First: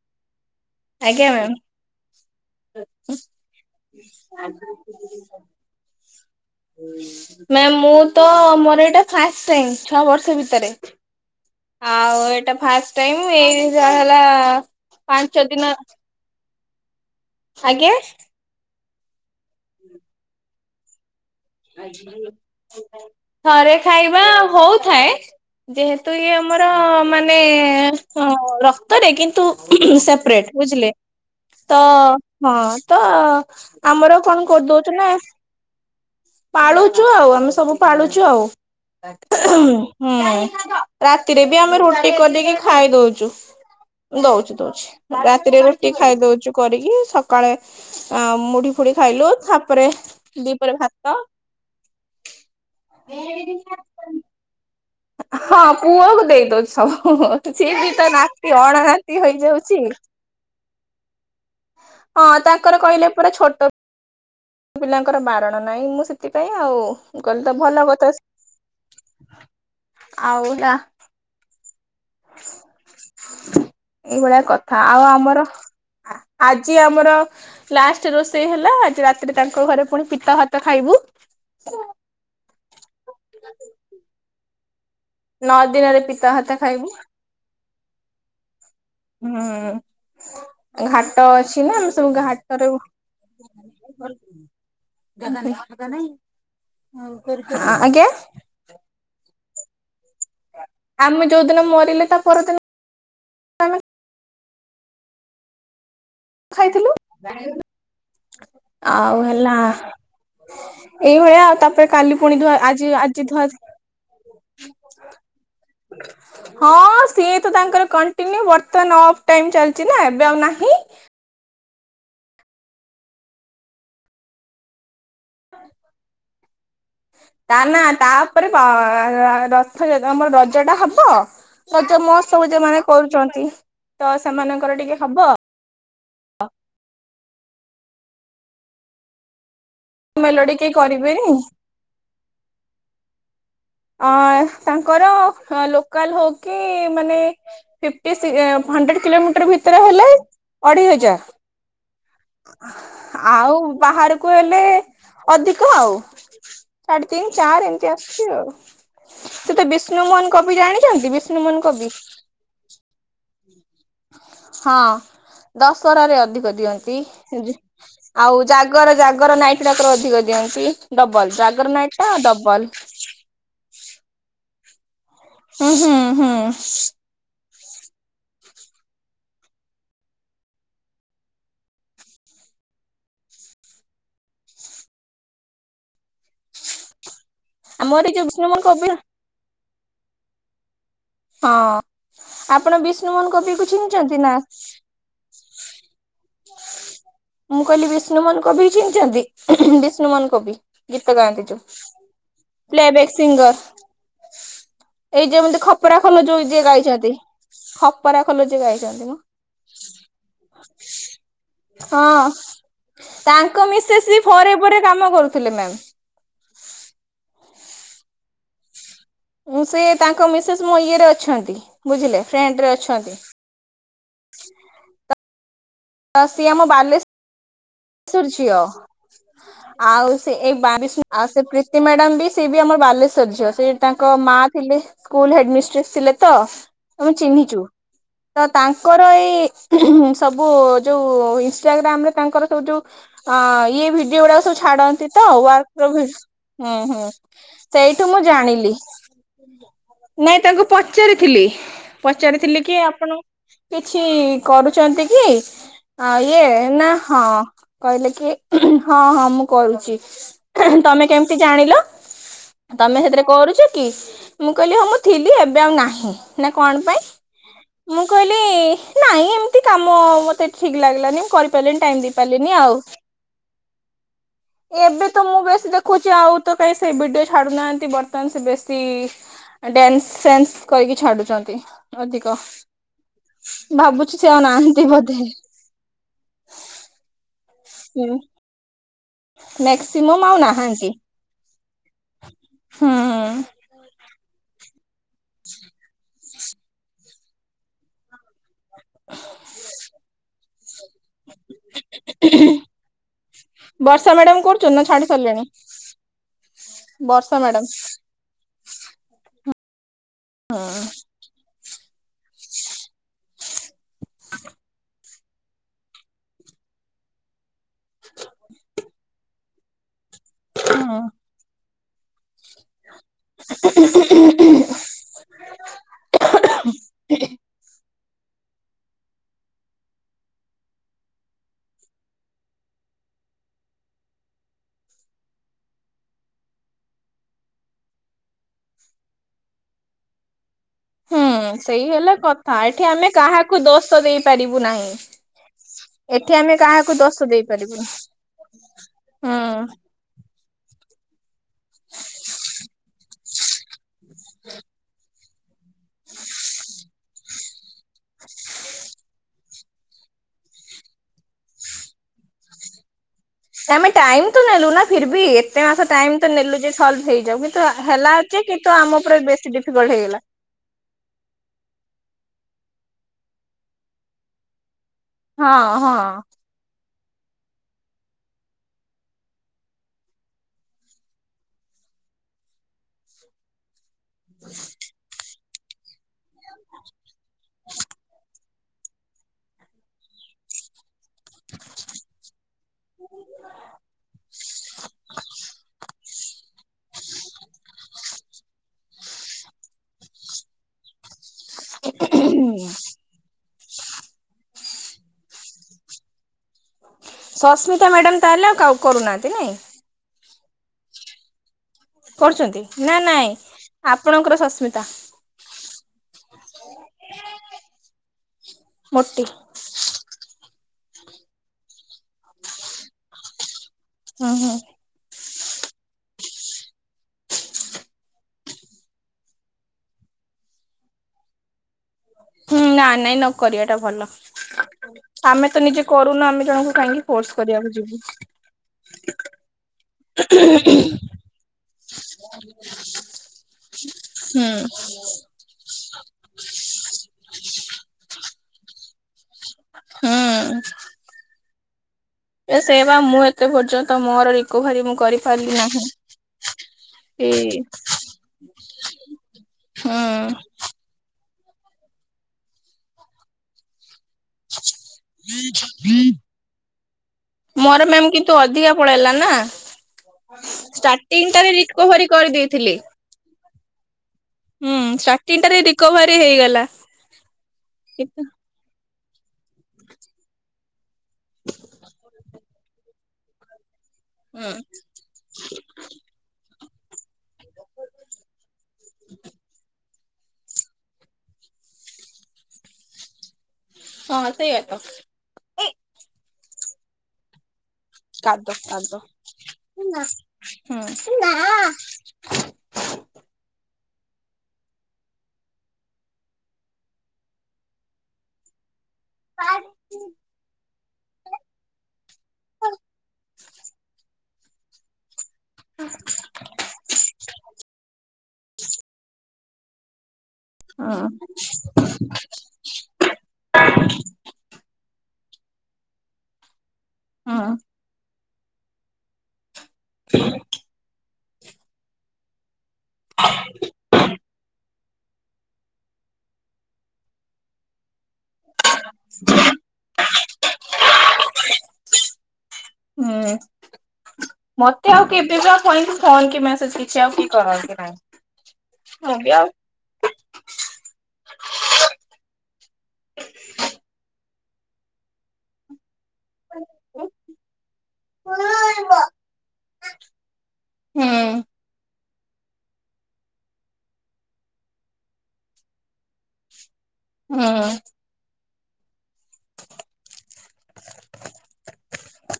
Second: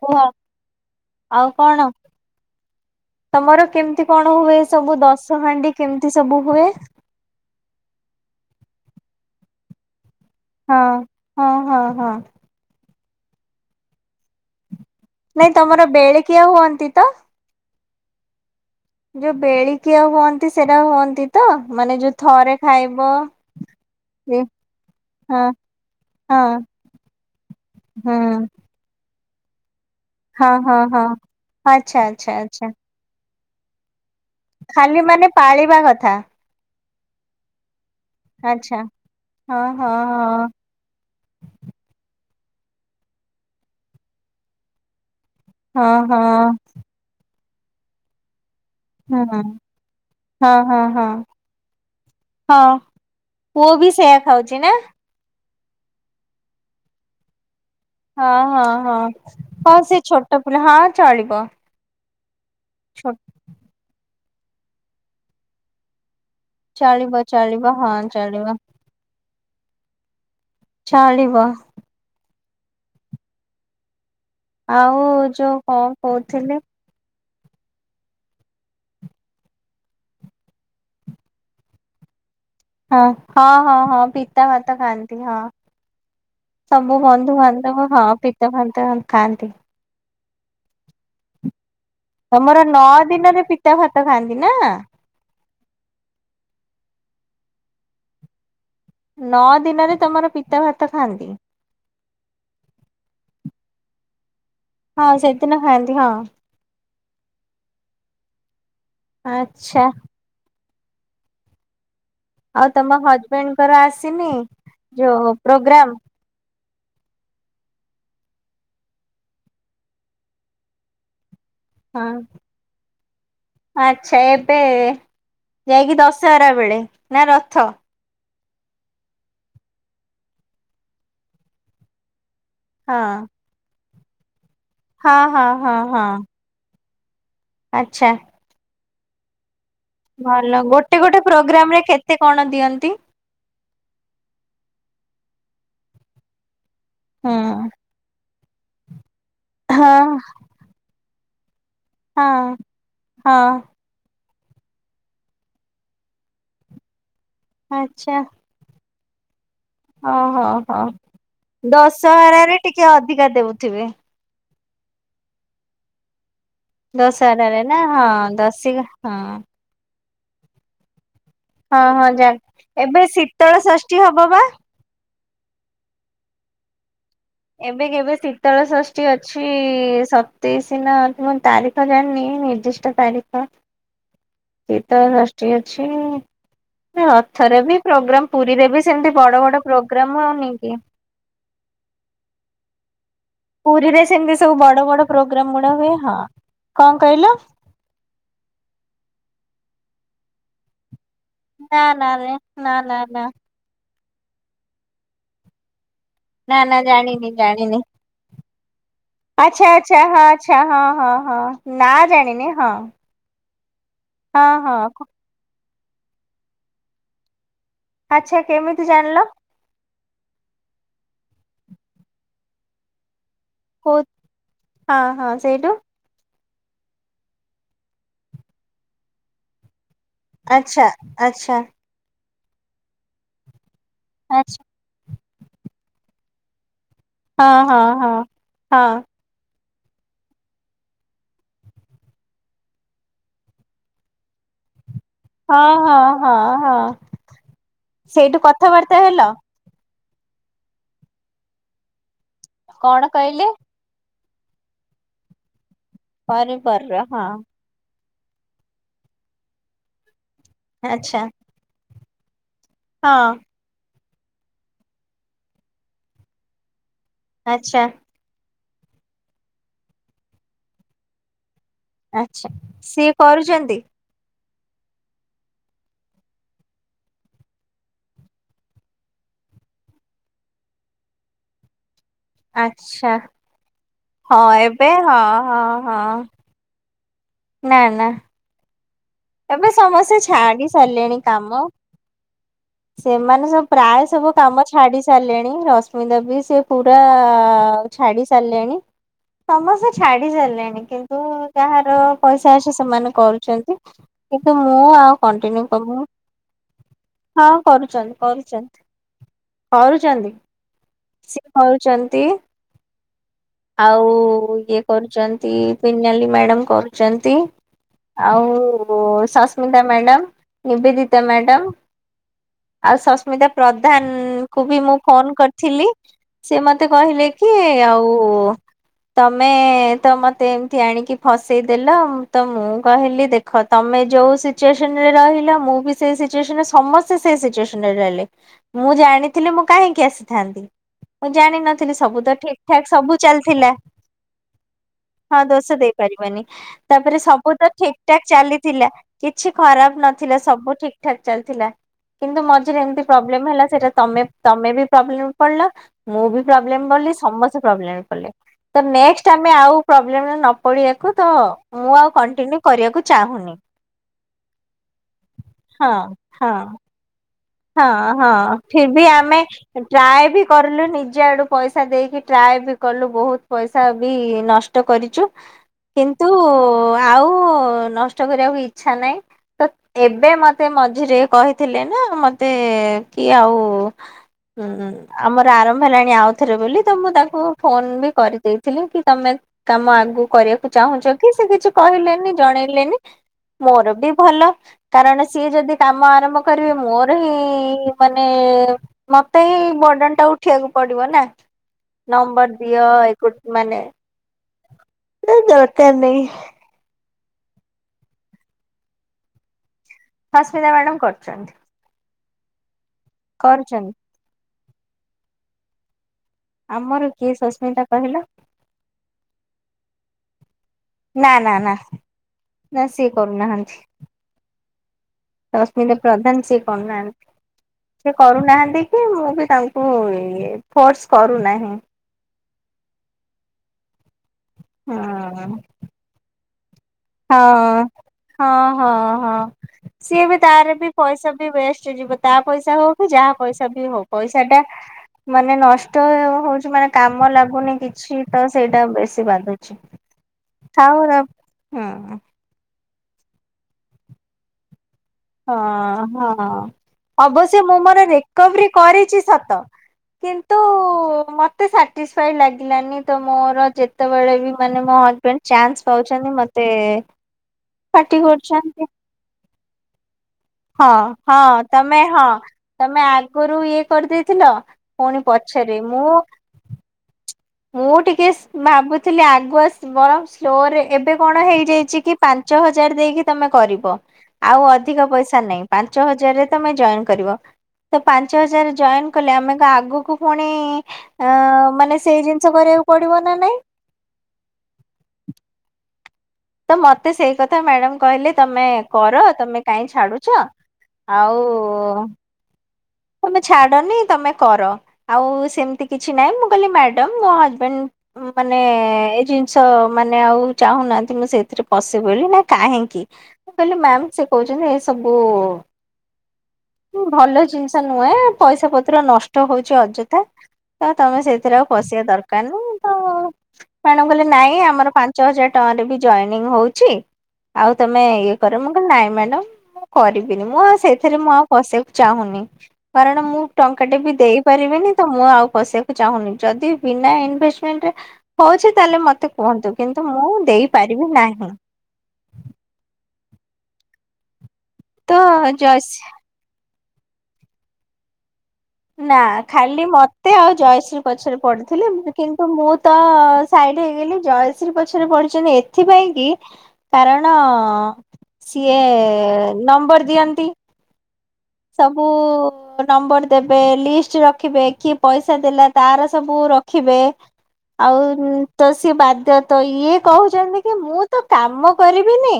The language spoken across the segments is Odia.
କୁହ ଆଉ କଣ ତମର କେମିତି କଣ ହୁଏ ସବୁ ଦଶ ହାଣ୍ଡି କେମିତି ସବୁ ହୁଏ? ନାଇଁ ମୁଁ ତ ମୋର ଏଇଟା ଫାଷ୍ଟ ଟାଇମ ଛଅ ବର୍ଷ ସ ଭିତରେ ହଁ ହଁ ହଁ ହଁ ଆଉ ଏଇଟା ଫାସ ଟାଇମ ଏଇ ଯାହା ହେଲା ପାଞ୍ଚ ନାଇଁ ଦିନ ତମର ବେଳିକିି ଆଉ ହୁଅ ନ୍ତିତ । ଆଜ୍ଞା ଯୋଉ ବେଳିକି ଆଉ ହୁଅନ୍ତି ସେଟା ଆଉ ହୁଅନ୍ତି। ତ ମାନେ ଯୋଉ ଥରେ ଖାଇବ ଥରେ ଖାଇବା ହଁ ହଉଥାଏ ହଁ ଯେହେତୁ ଇଏ ଆମର ମାନେ ହୁଁ ରକ୍ତରେ କିନ୍ତୁ ତୁ ସେପେରେଟ୍ ହଁ ହଁ ବୁଝିଲେ ହଁ ତ ଆଚ୍ଛା ଆଚ୍ଛା ଆଚ୍ଛା ହଁ ତ ଆମର କଣ କରିଦଉଛୁ ଖାଲି ନା ମାନେ ପାଳିବା କଥା। ପାଳୁଛୁ ଆଉ ଆମେ ସବୁ ପାଳୁଚୁ ହୁଁ ଆଚ୍ଛା ହଁ ହଁ ହଁ ରାତିରେ ବି ଆମେ ରୁଟି କରି ଟିକେ ଖାଇ ଦଉଛୁ ଦଉଛୁ ଦଉଛି। ରାତିରେ ହଁ ରୁଟି ଖାଇ ହଁ ଦଉଛୁ କରିକି ସକ୍ କାଳେ ଅ ମୁଢି ଫୁଡ଼ି ହୁଁ ଖାଇଲୁ ହଁ ଥାପରେ ଦିପରେ ହଁ ଭା ହଁ ହଁ ପୁଅ ବି ସେୟା ଖାଉଛି ନା? ହଁ ପୁଅକୁ ଦେଇ ଦଉଛି ସବୁ। ସିଏ ବି ତ ହଁ ନାତି ହଁ ଅଣ ହଁ ନାତି ହେଇଯାଉଛି ହଁ ସେ ଛୋଟ ପିଲା ହଁ ଚଳିବ। ହଁ ତା ଙ୍କର କହିଲେ ଛୋ ପୁରା ଛୋଟ ପିଲାଙ୍କର ବାରଣ ନାହିଁ ମୁଁ ସେ ଚାଳିବ ଚାଳିବ ହଁ ଚାଳିବା। ଆଉ ହେଲା ଚାଲିବ। [inaudible] ଏଇଭଳିଆ କଥା ଆଉ ଆମର ଯୋଉ କଣ କହୁଥିଲି ଆଜି ଆମର। ଲାଷ୍ଟ ରୋଷେଇ ହେଲା ଆଜି ରାତିରେ ତାଙ୍କ ଘରେ ପୁଣି ପିଠା ଭାତ ଖାଇବୁ। ହଁ ହଁ ହଁ ହଁ ତା ଭାତ ଖାଆନ୍ତି ହଁ। ନଅ ଦିନରେ ପିତା ଭାତ ଖାଇବୁ। ସବୁ ବନ୍ଧୁ ହଁ ପିତା ଖାଆନ୍ତି ତ ଖାଆନ୍ତି। ହୁଁ ଘାଟ ଅଛି ନା ସବୁ ତମର ଘାଟରେ ନଅ ଦିନରେ ପିତା ଭାତ ଖାଆନ୍ତି ନା ଆଜ୍ଞା ନଅ ଦିନରେ ତମର ପିତା ଭାତ ଖାଆନ୍ତି ଆମେ ଯୋଉଦିନ ମରିଲେ ତା ପରଦିନ ଆମେ ହଁ ସେଦିନ ଖାଆନ୍ତି। ହଁ। ଖାଇଥିଲୁ? [inaudible] ଆଉ ହେଲା ଆଚ୍ଛା ଏଇଭଳିଆ ଆଉ ତାପରେ କାଲି ପୁଣି ଧୁଆ ଆଉ ଆଜି ତମ ଆଜି ଧୁଆ ହଜବେଣ୍ଡଙ୍କର ଆସିନି ଯୋଉ ପ୍ରୋଗ୍ରାମ। ହଁ ସିଏ ତ ତାଙ୍କର କଣ୍ଟିନ୍ୟୁ। ବର୍ତମାନ ଅଫ୍ ଟାଇମ୍ ଚାଲିଛିନା ନା ଏବେ ଆଉ ନାହିଁ। ହଁ ଆଚ୍ଛା ଏବେ ଯାଇକି ଦଶ ସାରାବେଳେ ତା ନା ତା ତାପରେ ରଥ ଆମର ରଜ ଟା ହବ ରଜ ମୋହସ୍ଛ ସବୁ ଯୋଉମାନେ ହଁ କରୁଛନ୍ତି। ତ ସେମାନଙ୍କ ହଁ ହଁ ହଁ ହଁ। ଆଚ୍ଛା । ମେଲୋଡି ଭଲ କେହି ଗୋଟେ ଗୋଟେ କରିବେନି ପ୍ରୋଗ୍ରାମ ରେ କେତେ କଣ ଦିଅନ୍ତି? ଅ ତାଙ୍କର ଲୋକାଲ ହଉ କି କି ମାନେ ହଁ ଫିପ୍ଟି ସେ ହନଡ୍ରେଡ କିିଲୋ ଭିତ୍ର ଭିତେରେ ହଁ ହେଲେ ଅଢେଇ ହଜାର ହଁ ଆଉ ବାହାରୁ କୁ ହେଲେ ଅଧିକ ଆଉ । ତିନି ଚାର ଏମିତି ଆଚ୍ଛା ଆସୁଛି ଆଉ। [inaudible] ସେ ତ ବିଷ୍ଣୁ ମୋହନ ଓହୋ କବି ଜାଣିଛନ୍ତି? ବିଷ୍ଣୁ ମୋହନ କବି । କେ ଅଧିକା ଦେଉଥିବେ। ହଁ ଦଶହରାରେ ଅଧିକ ଦିଅନ୍ତି। ଦଶହରାରେ ନା ହଁ ଆଉ ଦଶିକା ଜାଗର ଜାଗର ହଁ ନାଇଟ ଟାକର ଅଧିକ ଦଅନ୍ତି ।ଡ ହଁ ହଁ ଜାଣି ଏବେ ଶୀତଳ ଷଷ୍ଠୀ ହବ ବା । ହୁଁ ହୁଁ ହୁଁ। ଏବେ କେବେ ଶୀତଳ ଷଷ୍ଠୀ ଅଛି ସତେଇଶି ନା ମୁଁ ତାରିଖ ଜାଣିନି ନିର୍ଦ୍ଦିଷ୍ଟ ତାରିଖ ଶୀତଳ ଷଷ୍ଠୀ ଅଛି। ଥରେ ବି ଆମର ଏଇ ଯୋଉ ପ୍ରୋଗ୍ରାମ ବିଷ୍ଣୁମୋହନ ପୁରୀରେ ବି କବି ହଁ ସେମତି ବଡ ପ୍ରୋଗ୍ରାମ ହଉନି କି? ହଁ ଆପଣ ବି ପୁରୀରେ ସେମତି ସବୁ ବଡ ବଡ ପ୍ରୋ [inaudible] ହଁ କଣ କହିଲ? ବିଷ୍ଣୁ ମୋହନ କବି କି ଚିହ୍ନିଛନ୍ତି ବିଷ୍ଣୁ ମୋହନ କବି। ଗୀତ ଗାଆନ୍ତି ଯୋଉ ନା ନା ରେ ନା ପ୍ଲେ ନା ବେକ୍ ନା ସିଙ୍ଗର। ଏଇ ଯେମିତି ଖ ନା ନା ଜାଣିିନି ଜାଣିିନି ଖପରା ଖୋଲ ଯିଏ ଗାଇଛନ୍ତି ମ ଆଚ୍ଛା ଆଚ୍ଛା ହଁ ଆଚ୍ଛା ହଁ ହଁ ହଁ ନାଁ ଜାଣିନି ହଁ କମି ସିଏ ପରେ ହଁ କୁଆଡେ ହଁ। କାମ କରୁଥିଲେ ମ୍ୟାମ [inaudible] ଆଚ୍ଛା କେମିତି ଜାଣିଲ? ମୁଁ ସେଇ ତାଙ୍କ ମିସେସ୍ ମୋ ଇଏରେ ଅଛନ୍ତି ବୁଝିଲେ ଫ୍ରେଣ୍ଡରେ ଅଛନ୍ତି। ହଉ ହଁ ହଁ ସେଇଠୁ? ତ ସିଏ ଆମ ବାଲେଶ୍ଵର ଚ ଆଉ ସେ ଏଇ ଆଚ୍ଛା ଆଉ ସେ ଆଚ୍ଛା ପ୍ରୀତି ମ୍ୟାଡ଼ାମ ବ ସେି ବି ଆମ ବାଲେଶ୍ୱର ଝଅ ସେଇ ତାଙ୍କ ମା ଆଚ୍ଛା ଥିଲେ ସ୍କୁଲ ହେଡ଼୍ମିଷ୍ଟ୍ରେସ୍ ଥିଲେ ତ। ଆମେ ଚିହ୍ନିଛୁ ହଁ ହଁ ହଁ। ତ ତାଙ୍କର ଏଇ ସବୁ ଯୋଉଁ ଇନଷ୍ଟାଗ୍ରାମରେ ତାଙ୍କର ତୁ ଯୋଉ ଇଏ ଭିଡିଓ ଗୁଡାକ ସବୁ ଛାଡନ୍ତି। ତ ହଁ ହଁ ହୁଁ ହଁ ହଁ ହଁ ହୁଁ ସେଇଠୁ ମୁଁ ଜାଣିଲି। କଥାବାର୍ତ୍ତା ହେଲ। ନାଇଁ ତାଙ୍କୁ ପଚାରିଥିଲି। ପଚାରିଥିଲି କି କଣ ଆପଣ କହିଲେ କିଛି କରୁଛନ୍ତି କି? ଆ ଇଏ ନା ହଁ। କହିଲେ କି ହଁ ହଁ ମୁଁ କରୁଛି। ତମେ ଆଚ୍ଛା କେମିତି ଜାଣିଲ। ତମେ ହଁ ସେଥିରେ କରୁଛ କି? ମୁଁ କହିଲି ହଁ ମୁଁ ଥିଲି ଏବେ ଆଉ ନାହିଁ। ନା କଣ ପାଇଁ? ଆଚ୍ଛା ମୁଁ କହିଲି ନାଇଁ ଏମିତି କାମ ମତେ ଠିକ ଲାଗିଲାନି ମୁଁ କରିପାରିଲିନି ଟାଇମ୍ ଆଛା ସିଏ କରୁଛନ୍ତି? ଏବେ ତ ମୁଁ ବେଶୀ ଦେଖୁଛି ଆଉ ତ କାଇଁ ସେ ଭିଡିଓ ଛାଡୁନାହାନ୍ତି ବର୍ତ୍ତମାନ ସେ ବେଶୀ ଡ୍ୟାନ୍ସ ସେନ୍ସ କରିକି ଛାଡୁଛନ୍ତି। ଅଧିକ ଆଚ୍ଛା ଭାବୁ ହଁ ଏବେ ହଁ ହଁ ହଁ। ନା ନା। ହୁଁ ଏବେ ସମସ୍ତେ ମ୍ୟାକ୍ସିମମ୍ ଆଉ ଛାଡି ନାହାନ୍ତି ସାରିଲେଣି କାମ। ହୁଁ। ସେମାନେ ସବୁ ପ୍ରାୟ ସବୁ କାମ ଛାଡି ସାରି ସାରିଲେଣି। ରଶ୍ମି ଦେବୀ ସେ ପୁରା ଛାଡି ସାରିଲାଣି। ସମସ୍ତେ ଛାଡି ସାରିଲେଣି । କିନ୍ତୁ ଯାହାର ପଇସା ଅଛି ସେମାନେ କରୁଛନ୍ତି ବର୍ଷା ମ୍ୟାଡାମ ।କିନ୍ତୁ କରୁଛନ୍ତି ନା ମୁଁ ଛାଡି ଆଉ ସାରିଲେଣି କଣ୍ଟିନ୍ୟୁ କ ବର୍ଷା ହଁ ମ୍ୟାଡାମ କରୁଛନ୍ତି କରୁଛନ୍ତି। ଆ ଛନ୍ତି ।ସେ କରୁଛନ୍ତି ।ଆଉ ଇଏ କରୁଛନ୍ତି ପିନାଲି ମ୍ୟାଡ଼ାମ କରୁଛନ୍ତି। ଆଉ ସସ୍ମିତା ମ୍ୟାଡ଼ାମ ହୁଁ। ନିବେଦିତା ମ୍ୟାଡ଼ମ୍ ଆଉ ସସ୍ମିତା ପ୍ରଧାନ କୁ ବି ମୁଁ ଫୋନ କରିଥିଲି ସେ ମତେ କହିଲେ କି ଆଉ ଓ ତମେ ତ ମୋତେ ଏମିତି ଆଣିକି ଫସେଇଦେଲ। ତ ମୁଁ କହିଲି ଦେଖ ତମେ ଯୋଉ ସିଚୁଏସନରେ ରହିଲ ମୁଁ ବି ସେ ସିଚୁଏସନରେ ସମସ୍ତେ ସମସ୍ତେ ସେହି ସିଚୁଏସନ୍ ରେ ରହିଲେ। ମୁଁ ଜାଣିଥିଲି ମୁଁ କାହିଁକି ଆସିଥାନ୍ତି। ହୁଁ ମୁଁ ସେଇ ଜାଣିନଥିଲି ହେଲା ସବୁ ତ କଥା ଠିକ ଠାକ ଏଠି ଆମେ ସବୁ କାହାକୁ ଚାଲିଥିଲା। ଦୋଷ ଦେଇପାରିବୁ ନାହିଁ। ହଁ ଦୋଷ ଏଠି ଦେଇପାରିବନି ଆମେ କାହାକୁ ତାପରେ ଦୋଷ ସବୁ ତ ଦେଇପାରିବୁନି ଠିକ ଠାକ ଚାଲିଥିଲା କିଛି ହୁଁ। ଖରାପ ନଥିଲା । ସବୁ ଠିକଠାକ ଚାଲିଥିଲା । ତମେ ତମେ ବି [unintelligible] ମୁଁ ବି ପ୍ରୋବ୍ଲେମ ବୋଲି ସମସ୍ତେ ପ୍ରୋବ୍ଲେମ ରେ ପଡ଼ିଲେ। ତ ନେକ୍ସଟ୍ ଆମେ ଆଉ ପ୍ରୋବ୍ଲେମ୍ ରେ ନପଡ଼ିବାକୁ ତ ମୁଁ ଆଉ କଣ୍ଟିନିଉ କରିଆକୁ ଆମେ ଟାଇମ ତ ନେଲୁ ନା ଫିର ବି ଏତେ ମାସ ହଁ ଟାଇମ୍ ତ ହଁ। ନେଲୁ ଯେ ସଲଭ ହେଇଯି ହଁ ହଁ ଫିର୍ ବି ଆମେ ବେଶୀ ଡିଫିକଲ୍ଟ ହେଇଗଲା ଟ୍ରାଏ ବି କରଲୁ ନିଜ ଆଡୁ ପଇସା ଦେଇକି ଟ୍ରାଏ ବି କଲୁ ବହୁତ ପଇସା ବି ନଷ୍ଟ କରିଛୁ ହଁ ହଁ ।କିନ୍ତୁ ଆଉ ନଷ୍ଟ କରିବାକୁ ଇଚ୍ଛା ନାହିଁ ତ ଏବେ ମତେ ମଝିରେ କହିଥିଲେ ନା ମ ତେ କିଏ ଆଉ ହୁଁ ଆମର ପ୍ରାରମ୍ଭ ହେଲାଣି ଆଉ ଥରେ ବୋଲି ତ ମୁଁ ତାଙ୍କୁ ଫୋନ ବି କରିଦେବି ଥିଲ କି ତମେ କାମ ଆଗକୁ କରିବାକୁ ଚାହୁଁଛ ସେ କିଛି କହିଲେନି ଜଣେଇଲେନି । ମୋର ବି ଭଲ । କାରଣ ସିଏ ଯଦି କାମ ଆରମ୍ଭ କରିବେ ମୋର ନାହିଁ ମାନେ ମତେ ହିଁ ବର୍ଡନ ଟା ଉଠେଇବାକୁ ପଡିବ ନା । ନମ୍ବର ଦିଅ ମାନେ ଦରକାର ନାହିଁ । ସସ୍ମିତା ମ୍ୟାଡାମ ତାହେଲେ ଆଉ କରୁନାହାଁନ୍ତି ନାଇଁ। ସସ୍ମିତା ମ୍ୟାଡାମ କରୁଛନ୍ତି । କରୁଛନ୍ତି? ନା ନାଇଁ ଆପଣଙ୍କର ସସ୍ମିତା ତାଃ ଆମର କିଏ ସସ୍ମିତା କହିଲ? ମୋଟି। [inaudible] ନାଁ ନାଁ ନାଁ ନାଁ ସିଏ କରୁନାହାନ୍ତି। ହୁଁ ହୁଁ। ରଶ୍ମିତା ପ୍ରଧାନ ସିଏ କରୁନାହାନ୍ତି। ସିଏ କରୁନାହାନ୍ତି କି ମୁଁ ବି ତାଙ୍କୁ ଇଏ ଫୋର୍ସ କରୁନାହିଁ। ହୁଁ ନାଁ ନାଇଁ ନ କରିବା ଟା ଭଲ। ହଁ ଆମେ ତ ନିଜେ କରୁନୁ ଆମେ ଜଣଙ୍କୁ କାହିଁକି ଫୋର୍ସ ହଁ କରିବାକୁ ଯିବୁ ହଁ ହଁ ହଁ। ସିଏ ବି ତାର ବି ପଇସା ବି ୱେଷ୍ଟ ଯିବ ତା ପଇସା ହୋଉ କି ଯାହା ପଇସା ବି ହୋଉ ହୁଁ ପଇସାଟା ମାନେ ନଷ୍ଟ ହୋଉଚି ମାନେ କାମ ଲା ଗୁନି କିଛି ତ ସେଇଟା ବେଶୀ ବାଧୁ ହୁଁ ହଉ ର ହଁ। ଏ ସେ ବା ମୁଁ ଏତେ ପର୍ଯ୍ୟନ୍ତ ମୋର ରିକଭରୀ ମୁଁ କରିପାରିଲି ନାହିଁ ହଁ ହଁ ଏ ଅବଶ୍ୟ ମୁଁ ମୋର ରିକଭରି କରିଚି ସତ ହୁଁ କିନ୍ତୁ ମ ଏତେ ସାଟିସ୍ଫାଇ ଲାଗିଲାନି ତ ମୋର ଯେ ତେବେଳେ ବି ମାନେ ମୋ ହଜବେଣ୍ଡ ଚାନ୍ସ ପାଉଛନ୍ତି ମତେ ମୋର ମ୍ୟାମ୍ ପାଟି କିନ୍ତୁ ଅଧିକା କରଛନ୍ତି। ପଳେଇଲା ନା [unintelligible] ହଁ ହଁ ଷ୍ଟାର୍ଟିଂଟାରେ ତମେ ରିକଭରି ହଁ କରିଦେଇଥିଲି। ତମେ ଆ ଗରୁ ଇଏ କରିଦେଇ ହୁଁ ଷ୍ଟାର୍ଟିଂଟାରେ ରିକଭରି ହେଇଗଲା। ମୁଁ କିନ୍ତୁ ଟିକେ ସ୍ମା ଭାବୁଥିଲି ଆଗୁଆ ବଳ ସ୍ଲୋରେ ଏବେ କଣ ହେଇଯାଇଛି କି ପାଞ୍ଚ ହଜାର ଦେଇକି ତମେ କରିବ। ହୁଁ ଆଉ ଅଧିକ ପଇସା ନାଇଁ ପାଞ୍ଚ ହଜାରେ ତମେ ଜଏନ୍ କରିବ। ତ ପାଞ୍ଚ ହଜାର ଜଏନ କଲେ ଆମେ କଁ ଆଗୁକୁ ପୁଣି ଅ ମାନେ ସେଇ ଜି ଚ କରିବାକୁ ପଡ଼ିବ ନାଁ ନାଇଁ? ହଁ ସେଇଆ ତ। ଏ ତ ମତେ ସେଇ କ ତ ମ୍ୟାଡମ କହିଲେ କାଦ ତମେ କାଦ କର। ତମେ କାଇହିଁ ଛାଡୁଚ? ହୁଁ ଆଉ ତମେ ଛାଡନି ତମେ କର। ଆଉ ସେମତି କିଛି ନାଇଁ ମୁଁ କହିଲି ମ୍ୟାଡମ ମୋ ହଜବେଣ୍ଡ ମାନେ ଏଇ ଜିନିଷ ମାନେ ଆଉ ଚାହୁଁନାହାନ୍ତି ମୁଁ ସେଇଥିରେ ପଶେ ବୋଲି। ନାଁ କାହିଁକି? ମୁ କହିଲି ମ୍ୟାମ୍ ସେ କହୁଛ ଏ ସବୁ ହୁ ଭଲ ଜିନିଷ। ନୁହଁ ପଇସା ପତ୍ର ନ କଷ୍ଟ ହଉଛି ଅଯଥା। ତ ହୁଁ ତମେ ସେଥିରେ ଆଉ ଖସିବା ଦରକାର ନାହି ତ ପଣ କହିଲେ ନାଇଁ ଆମର ପାଞ୍ଚ ପାଞ୍ଚ ହଜାର ଟଙ୍କାରେ ବି ଜଏନିଂ ହଉଛି ଅଛି ହୁଁ। ଆଉ ତମେଇ କରରେ ମଙ୍ଗ ନାଁ ମ୍ୟାଡ଼ମ। ମୁଁ କରିବିନି ମୁଁ ଆଉ ସେ ରେ ମୁଁ ଆଉ ପଶିକୁ ଚାହୁଁନି। କାରଣ ମୁଁ ଟଙ୍କା ଟେ ବି ଦେଇ ପାରିବିନି। ତ ମୁଁ ଆଉ କସିବାକୁ ଚାହୁଁନି ଯଦି ବିନା ଇନଭେଷ୍ଟମେଣ୍ଟରେ ହଉଛି ତାହେଲେ ମତେ କୁହନ୍ତୁ କିନ୍ତୁ ମୁଁ ଦେଇପାରି ଦେବି ନାହିଁ। ହୁଁ। ମତେ ଆଉ ତ କେବେତି ଯ ଜୟଶ୍ରୀ ଫନ୍ କି ମେସେଜ ସେଉ କି କରନ୍ତି ନହି ନା ଖାଲି ମତେ ଆଉ ଜୟଶ୍ରୀ ପଛରେ ପଢ଼ୁଥିଲି କିନ୍ତୁ ମୁଁ ତ ସାଇଡ଼ ହେଇଗଲି ଜୟଶ୍ରୀ ପଛରେ ପଡ଼ିିଛନ୍ତି ଏଥିପାଇଁ କାରଣ ସିଏ ନମ୍ବର ଦିଅନ୍ତି। ହୁଁ ସୁ ନମ୍ବର ଦେବେ ଲିଷ୍ଟ ରଖିବେ କି ପଇସା ଦେଲା ତାର ସବୁ ଦେଖିବେ ହୁଁ ଆଉ ତ ସେଏ ବାଧ୍ୟ ତ ଇଏ କହୁଛି କି ମୁଁ ତ କାମ କରିବିନି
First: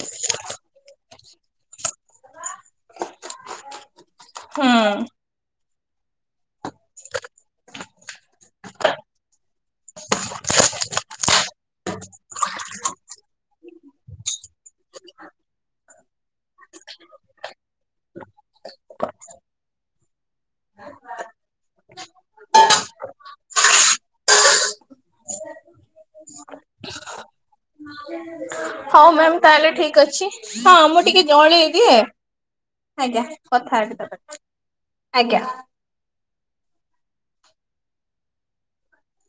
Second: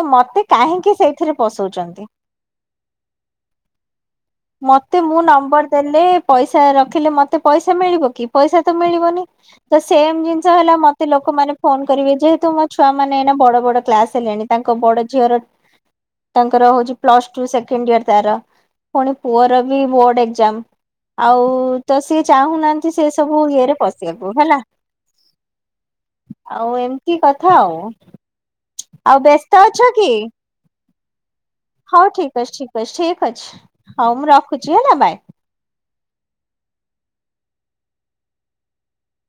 ତ ମତେ କାହିଁକି ସେ ଏଥିରେ ପଶଉଛନ୍ତି। ହୁଁ। ମତେ ମୁଁ ନମ୍ବର ଦେଲେ ପଇସା ରଖିଲେ ମତେ ପଇସା ମିଳିବ କି ପଇସା ତ ମିଳିବନି। ତ ସେମ୍ ଜିନିଷ ହେଲା ମତେ ଲୋକମାନେ ଫୋନ କରିବେ ଯେହେତୁ ମୋ ଛୁଆ ମାନେ ନା ବଡ ବଡ କ୍ଲାସ ହେଲେଣି। ତାଙ୍କ ବଡ ଝିଅର ତାଙ୍କର ହଉଛି ପ୍ଲସ ଟୁ ସେକେଣ୍ଡ ଇୟର ତାର ପୁଣି ପୁଅର ବି ବୋର୍ଡ ଏଜାମ ଆଉ ତ ସିଏ ଚାହୁଁନାହାନ୍ତି। ସେ ସବୁ ଇଏରେ ପଶିବାକୁ ହେଲା ଆଉ ଏମିତି କଥା ଆଉ। ହଉ ଆଉ ମ୍ୟାାମ ବ୍ୟସ୍ତ ତାହେଲେ ଅଛ ଠିକ କି? ଅଛି ହଁ ମୁଁ ଟିକେ ଜଳେଇ ଦିଏ। ହଉ ଠିକ ଅଛି ଠିକ ଅଛି ଆଜ୍ଞା ଠିକ କଥା ଅଛି ହେବି ହଉ ତାପରେ ମୁଁ ରଖୁଛି ହେଲା ବାଏ। ଆଜ୍ଞା।